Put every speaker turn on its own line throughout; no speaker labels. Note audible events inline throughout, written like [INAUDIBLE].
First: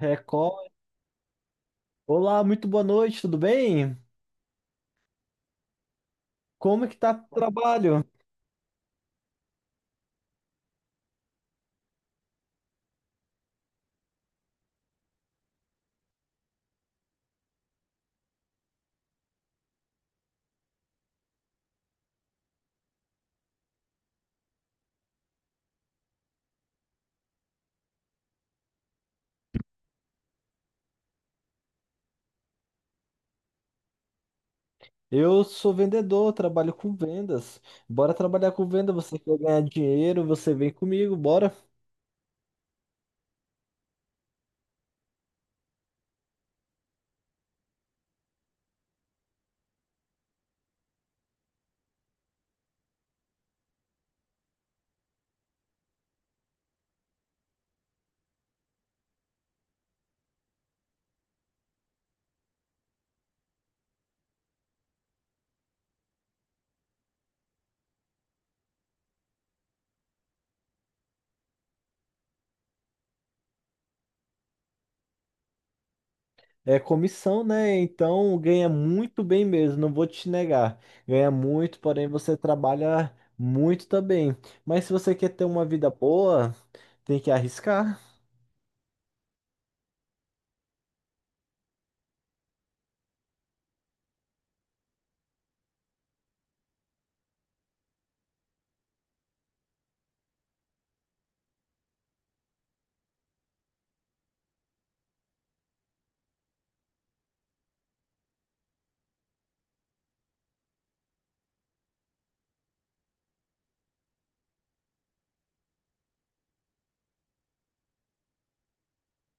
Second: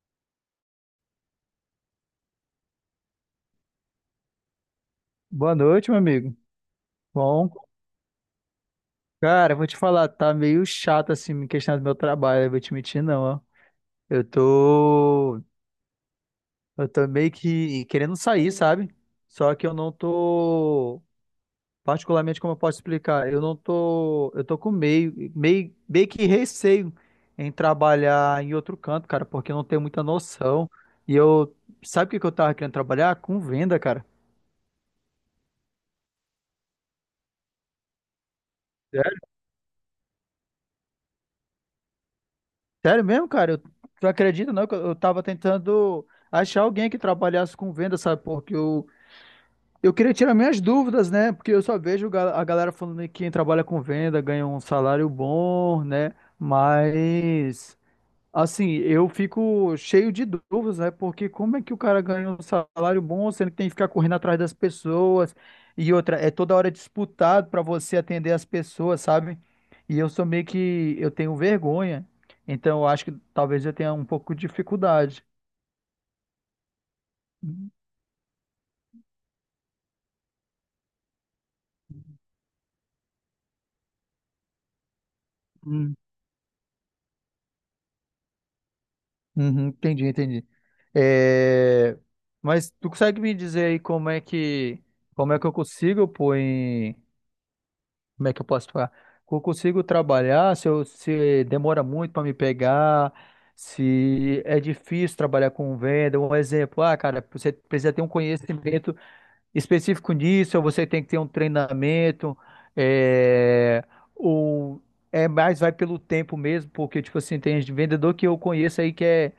Record. Olá, muito boa noite, tudo bem?
Boa noite, meu amigo.
Como é que tá o
Bom,
trabalho?
cara, eu vou te falar, tá meio chato assim me questionar do meu trabalho, eu vou te mentir não, ó. Eu tô, eu tô meio que querendo sair, sabe? Só que eu não tô, particularmente como eu posso explicar, eu não tô, eu tô com meio que receio em trabalhar em outro canto, cara, porque eu não tenho muita noção. E eu, sabe o que que eu tava querendo trabalhar? Com venda, cara.
Eu sou vendedor, trabalho com vendas. Bora trabalhar com venda, você quer ganhar dinheiro, você vem comigo, bora.
Sério mesmo, cara? Tu acredita, não? Que eu tava tentando achar alguém que trabalhasse com venda, sabe? Porque eu queria tirar minhas dúvidas, né? Porque eu só vejo a galera falando que quem trabalha com venda ganha um salário bom, né? Assim, eu fico cheio de dúvidas, né? Porque como é que o cara ganha um salário bom, sendo que tem que ficar correndo atrás das pessoas e outra, é toda hora disputado para você atender as pessoas, sabe? E eu sou meio que, eu tenho vergonha, então eu acho que talvez eu tenha um pouco de dificuldade.
É comissão, né? Então ganha muito bem mesmo, não vou te negar. Ganha muito, porém você trabalha muito também. Mas se você quer ter uma vida
Uhum,
boa, tem que arriscar.
uhum, entendi, entendi. É, mas tu consegue me dizer aí como é que eu consigo, pô, como é que eu posso falar? Eu consigo trabalhar se demora muito para me pegar, se é difícil trabalhar com venda. Um exemplo, ah, cara, você precisa ter um conhecimento específico nisso, ou você tem que ter um treinamento, é, ou é mais vai pelo tempo mesmo, porque, tipo assim, tem vendedor que eu conheço aí que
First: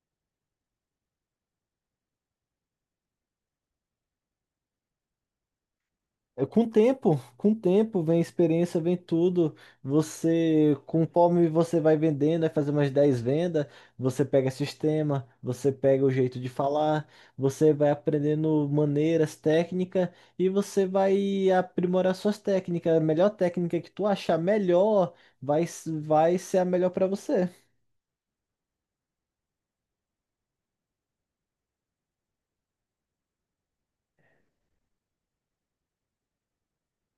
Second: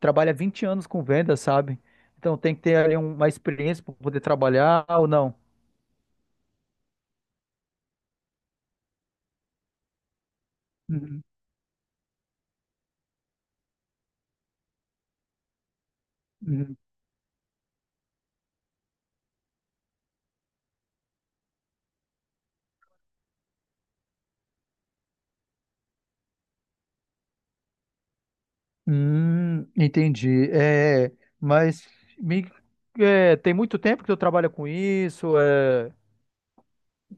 trabalha 20 anos com venda, sabe? Então tem que ter ali um, uma experiência para poder trabalhar ou não.
É, com o tempo, com o tempo, vem experiência, vem tudo. Você,
Uhum,
conforme você vai vendendo, vai fazer umas 10 vendas, você pega sistema, você pega o jeito de
uhum.
falar, você vai aprendendo maneiras, técnica, e você vai aprimorar suas técnicas. A melhor técnica que tu achar melhor vai ser a melhor para você.
Entendi. É, mas me- tem muito tempo que tu trabalha com isso,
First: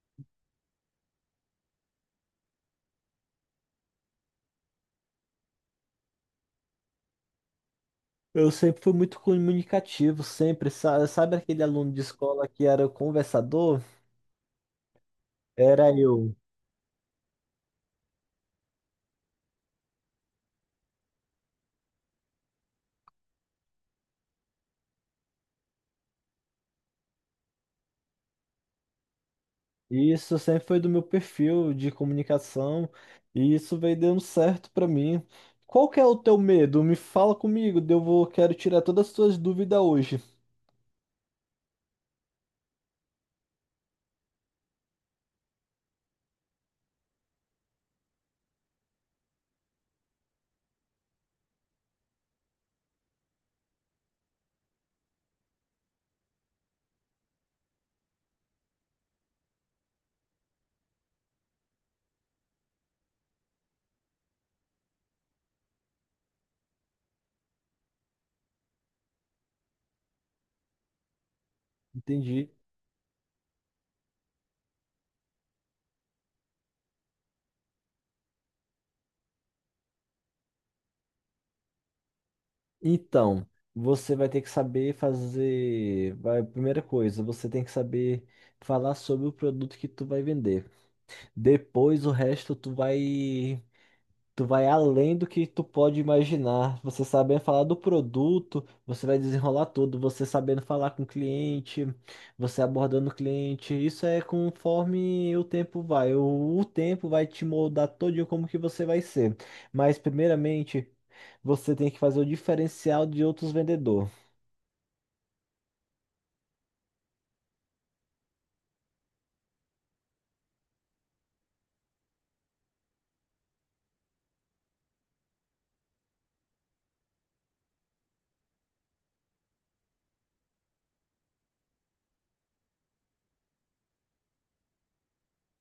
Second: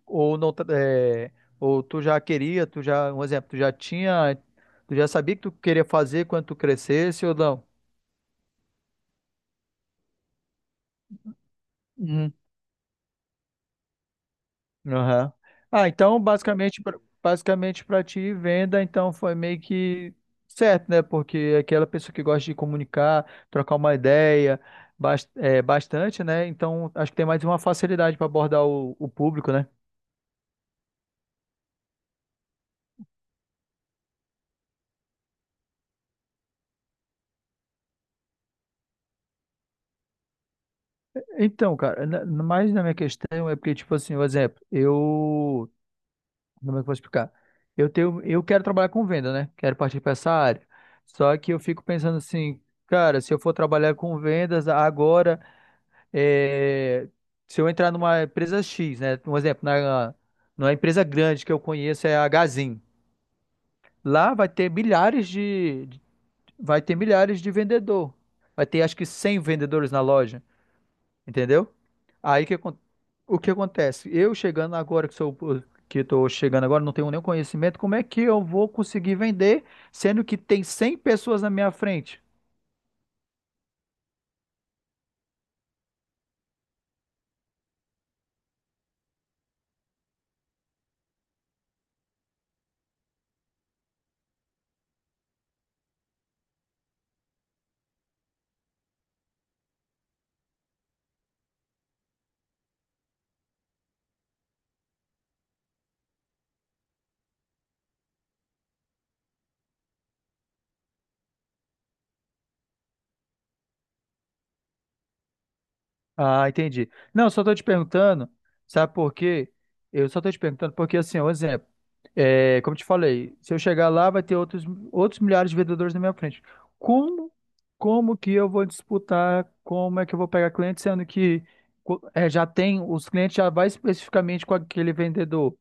ou não, ou tu já queria, tu já, um exemplo, tu já tinha, tu já sabia que tu queria fazer quando tu crescesse ou não?
Eu sempre fui muito comunicativo, sempre. Sabe aquele aluno de escola que era o conversador?
Aham. Ah,
Era
então
eu.
basicamente para ti venda então foi meio que certo, né? Porque é aquela pessoa que gosta de comunicar, trocar uma ideia, bastante, né? Então acho que tem mais uma facilidade para abordar o público, né?
E isso sempre foi do meu perfil de comunicação e isso veio dando certo pra mim. Qual que é o teu medo? Me fala comigo, eu vou, quero tirar todas as tuas dúvidas hoje.
Então, cara, mais na minha questão é porque, tipo assim, por exemplo, eu como é que eu vou explicar? Eu quero trabalhar com venda, né? Quero partir para essa área. Só que eu fico pensando assim, cara, se eu for trabalhar com vendas agora, é, se eu entrar numa empresa X, né? Um exemplo, na, numa empresa grande que eu conheço é a Gazin. Lá vai ter milhares de- Vai ter milhares de vendedor. Vai ter acho que 100 vendedores na loja, entendeu? Aí
Entendi.
que acon- o que acontece? Eu chegando agora que estou chegando agora, não tenho nenhum conhecimento, como é que eu vou conseguir vender, sendo que tem 100 pessoas na minha frente?
Então, você vai ter que saber fazer, vai, primeira coisa, você tem que saber falar sobre o produto que tu vai vender. Depois o resto tu vai. Tu vai além do que tu pode imaginar. Você sabendo falar do produto, você vai desenrolar tudo. Você sabendo falar com o cliente, você abordando o cliente. Isso é conforme o tempo vai. O tempo vai te moldar todinho como que você vai ser. Mas primeiramente, você tem que fazer o diferencial de outros vendedores.
Ah, entendi. Não, só estou te perguntando, sabe por quê? Eu só estou te perguntando porque, assim, um exemplo, é, como eu te falei, se eu chegar lá, vai ter outros milhares de vendedores na minha frente. Como, como que eu vou disputar? Como é que eu vou pegar cliente, sendo que já tem, os clientes já vai especificamente com aquele vendedor?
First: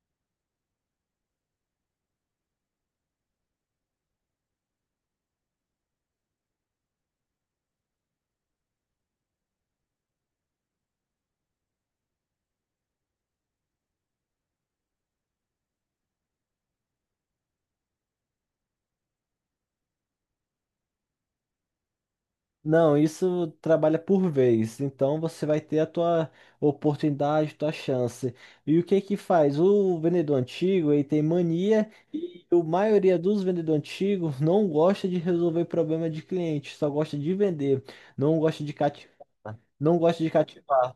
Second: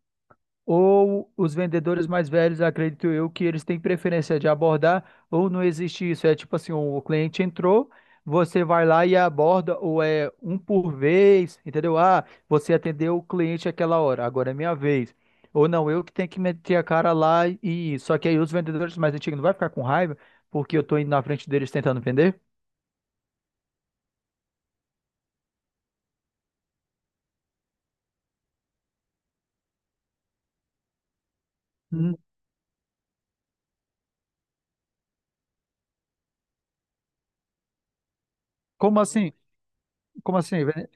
Ou os vendedores mais velhos, acredito eu, que eles têm preferência de abordar, ou não existe isso. É tipo assim, o cliente entrou, você vai lá e aborda, ou é um por vez, entendeu? Ah, você atendeu o cliente aquela hora, agora é minha vez. Ou não, eu que tenho que meter a cara lá e. Só que aí os vendedores mais antigos não vai ficar com raiva, porque eu tô indo na frente deles tentando vender?
Não, isso trabalha por vez. Então você vai ter a tua oportunidade, tua chance. E o que que faz? O vendedor antigo, ele tem mania,
Hum,
e a maioria dos vendedores antigos não gosta de resolver problema de cliente, só gosta de vender, não gosta de
Como
cativar,
assim?
não gosta de
Como assim?
cativar.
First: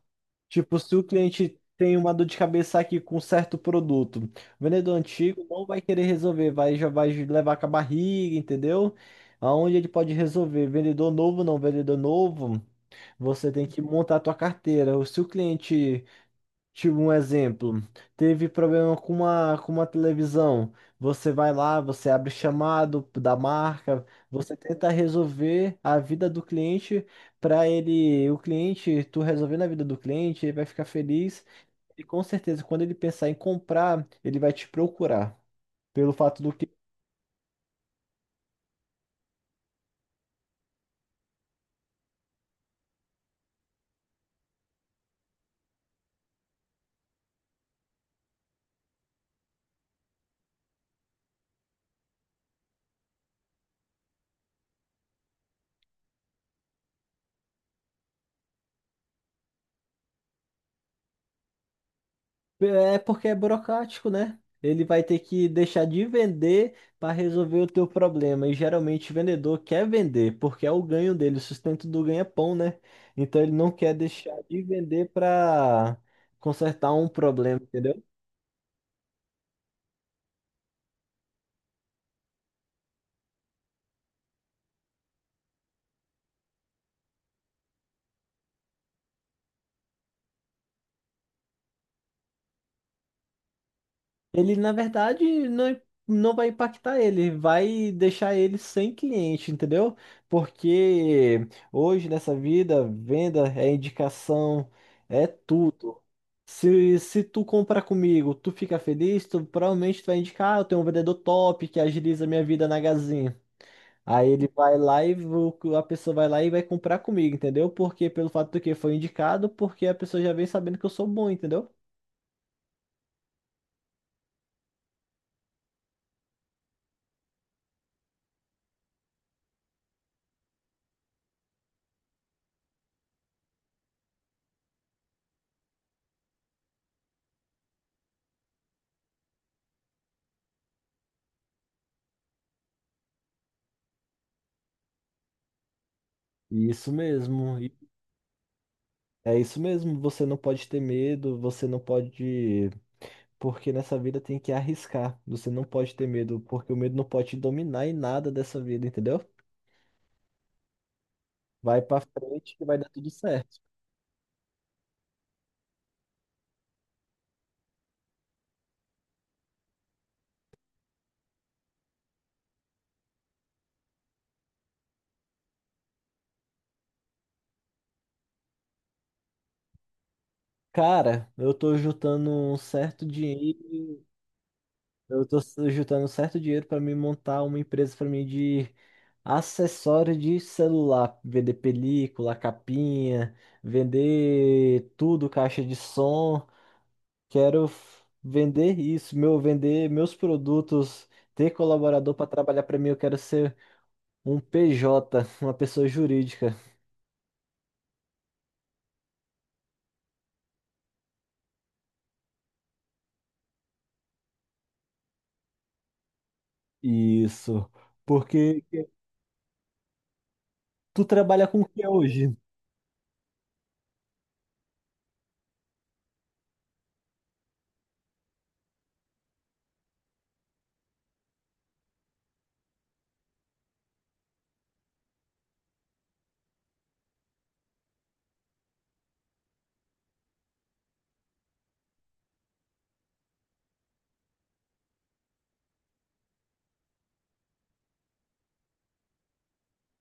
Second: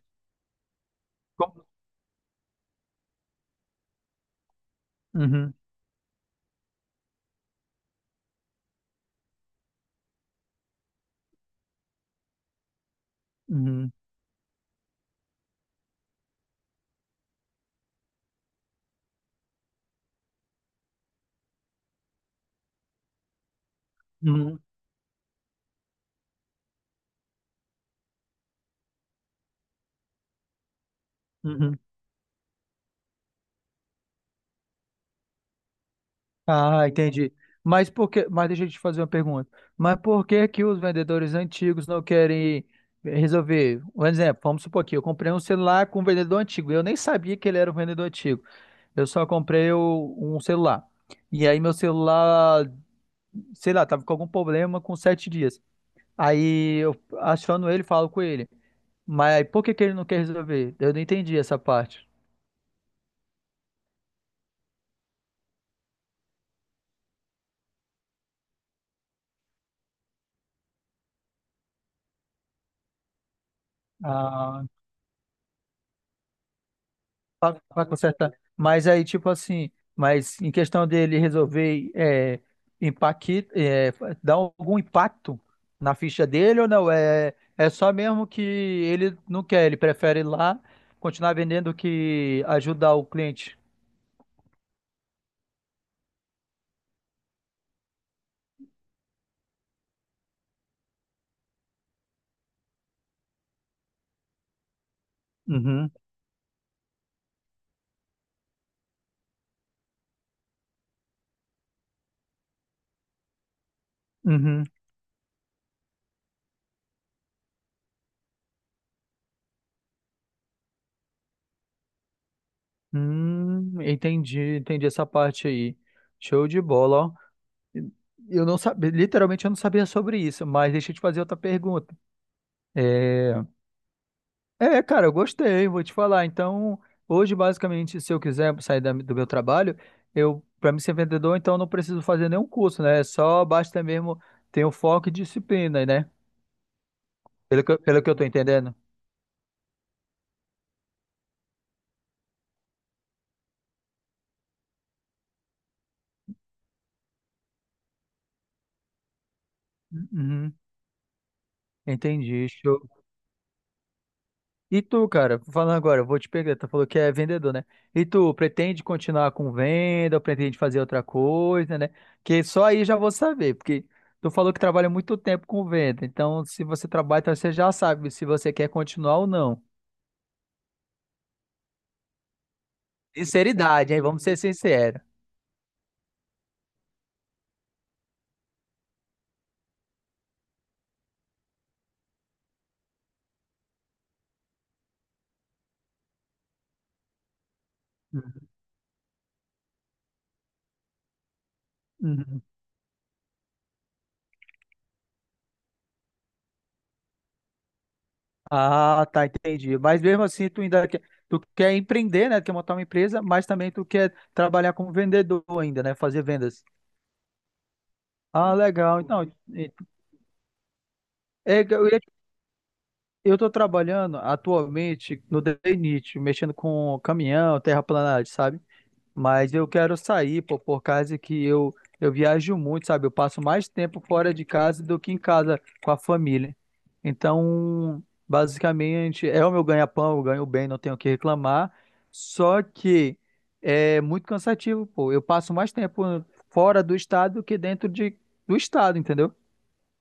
Tipo, se o cliente
Como...
tem uma dor de cabeça aqui com um certo produto, o vendedor antigo
Uhum,
não vai querer resolver, vai, já vai levar com a barriga, entendeu? Aonde ele pode resolver? Vendedor novo, não, vendedor novo, você tem que
uhum,
montar a tua carteira. Se o cliente, tipo, um exemplo, teve problema com uma televisão. Você vai lá, você abre chamado da marca, você
uhum,
tenta resolver a vida do cliente para ele, o cliente, tu resolvendo a vida do cliente, ele vai ficar feliz
uhum.
e com certeza quando ele pensar em comprar, ele vai te procurar pelo fato do.
Ah, entendi. Mas por que, mas deixa eu te fazer uma pergunta. Mas por que que os vendedores antigos não querem resolver? Um exemplo, vamos supor aqui, eu comprei um celular com um vendedor antigo. Eu nem sabia que ele era um vendedor antigo. Eu só comprei um celular. E aí meu celular, sei lá, tava com algum problema com 7 dias. Aí eu achando ele, falo com ele. Mas por que que ele não quer resolver? Eu não entendi essa parte.
É porque é burocrático, né? Ele vai ter que deixar de vender para resolver o teu problema. E geralmente o vendedor quer vender, porque é o ganho dele, o sustento do ganha-pão, né? Então ele não quer deixar de vender para consertar um
Pra,
problema,
pra
entendeu?
consertar. Mas aí, tipo assim, mas em questão dele resolver impacti- é, dar algum impacto na ficha dele ou não? É, é só mesmo que ele não quer, ele prefere ir lá continuar vendendo que ajudar o cliente.
Ele, na verdade, não, não vai impactar ele, vai deixar ele sem cliente, entendeu? Porque hoje nessa vida, venda é indicação, é
Uhum,
tudo. Se tu comprar comigo, tu fica feliz, tu provavelmente tu vai indicar, "Ah, eu tenho um vendedor top que agiliza minha vida na Gazin." Aí ele
uhum.
vai lá e a pessoa vai lá e vai comprar comigo, entendeu? Porque pelo fato do que foi indicado, porque a pessoa já vem sabendo que eu sou bom, entendeu?
Entendi, entendi essa parte aí. Show de bola, ó. Eu não sabia, literalmente eu não sabia sobre isso, mas deixa eu te fazer outra pergunta. É, é, cara, eu gostei, vou te falar. Então, hoje, basicamente, se eu quiser sair do meu trabalho, para mim ser vendedor, então eu não preciso fazer nenhum curso, né? Só basta mesmo ter o foco e disciplina, né?
Isso mesmo.
Pelo que eu tô entendendo.
É isso mesmo, você não pode ter medo, você não pode. Porque nessa vida tem que arriscar. Você não pode ter medo, porque o medo não pode te dominar em nada dessa vida, entendeu?
Uhum,
Vai pra
entendi.
frente que vai dar tudo certo.
E tu, cara, falando agora, eu vou te pegar, tu falou que é vendedor, né? E tu, pretende continuar com venda, ou pretende fazer outra coisa, né? Que só aí já vou saber, porque tu falou que trabalha muito tempo com venda, então se você trabalha, então você já sabe se você quer continuar ou não.
Cara, eu tô juntando um certo dinheiro,
Sinceridade, hein? Vamos ser sinceros.
eu tô juntando um certo dinheiro pra me montar uma empresa pra mim de acessório de celular, vender película, capinha, vender tudo, caixa de som. Quero
Uhum.
vender isso, meu, vender meus produtos, ter colaborador para
Uhum.
trabalhar para mim. Eu quero ser um PJ, [LAUGHS] uma pessoa jurídica.
Ah, tá, entendi. Mas mesmo assim, tu ainda quer, tu quer empreender, né? Quer montar uma empresa, mas também tu quer trabalhar como vendedor ainda, né? Fazer vendas.
Isso.
Ah,
Porque
legal. Então, e-
tu trabalha com
é,
o que
eu ia
hoje?
Eu estou trabalhando atualmente no DNIT, mexendo com caminhão, terraplanagem, sabe? Mas eu quero sair, pô, por causa que eu viajo muito, sabe? Eu passo mais tempo fora de casa do que em casa com a família. Então, basicamente, é o meu ganha-pão, eu ganho bem, não tenho o que reclamar. Só que é muito cansativo, pô. Eu passo mais tempo fora do estado do que dentro do estado, entendeu?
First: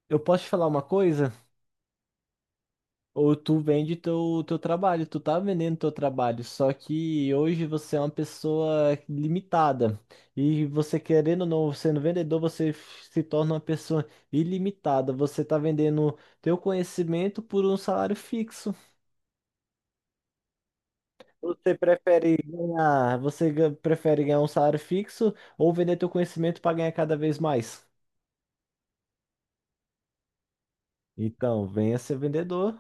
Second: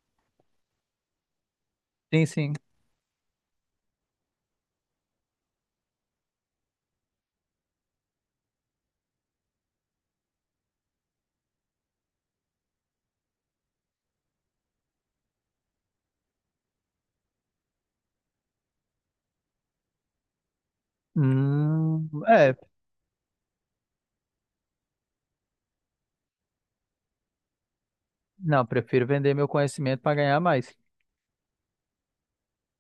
Eu posso te falar uma coisa?
Sim, sim.
Ou tu vende teu, teu trabalho, tu tá vendendo teu trabalho, só que hoje você é uma pessoa limitada. E você querendo ou não, sendo vendedor, você se torna uma pessoa ilimitada. Você tá vendendo teu conhecimento por um salário fixo. Você
Hum,
prefere
é,
ganhar, você prefere ganhar um salário fixo ou vender teu conhecimento para ganhar cada vez mais?
não, prefiro vender meu conhecimento para ganhar mais.
Então, venha ser vendedor.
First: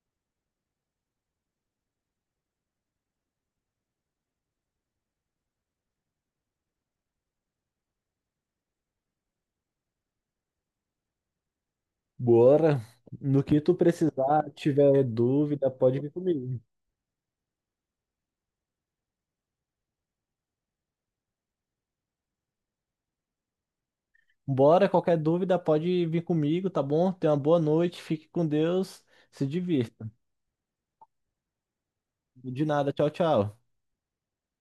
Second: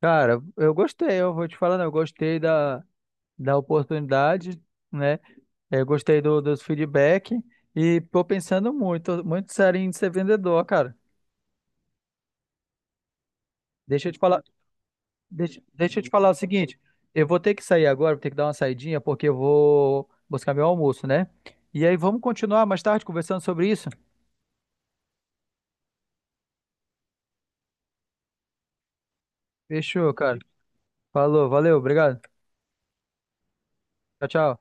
Cara, eu gostei, eu vou te falando, eu gostei da oportunidade, né? Eu gostei do, dos feedback e tô pensando muito, muito sério em ser vendedor, cara.
Bora. No que tu
Deixa eu te falar,
precisar, tiver
deixa,
dúvida, pode
deixa eu te
vir
falar o
comigo.
seguinte, eu vou ter que sair agora, vou ter que dar uma saidinha porque eu vou buscar meu almoço, né? E aí vamos continuar mais tarde conversando sobre isso?
Bora, qualquer dúvida pode vir comigo, tá bom? Tenha uma boa noite, fique com Deus, se divirta.
Fechou, cara. Falou, valeu, obrigado.
De nada, tchau, tchau.
Tchau, tchau.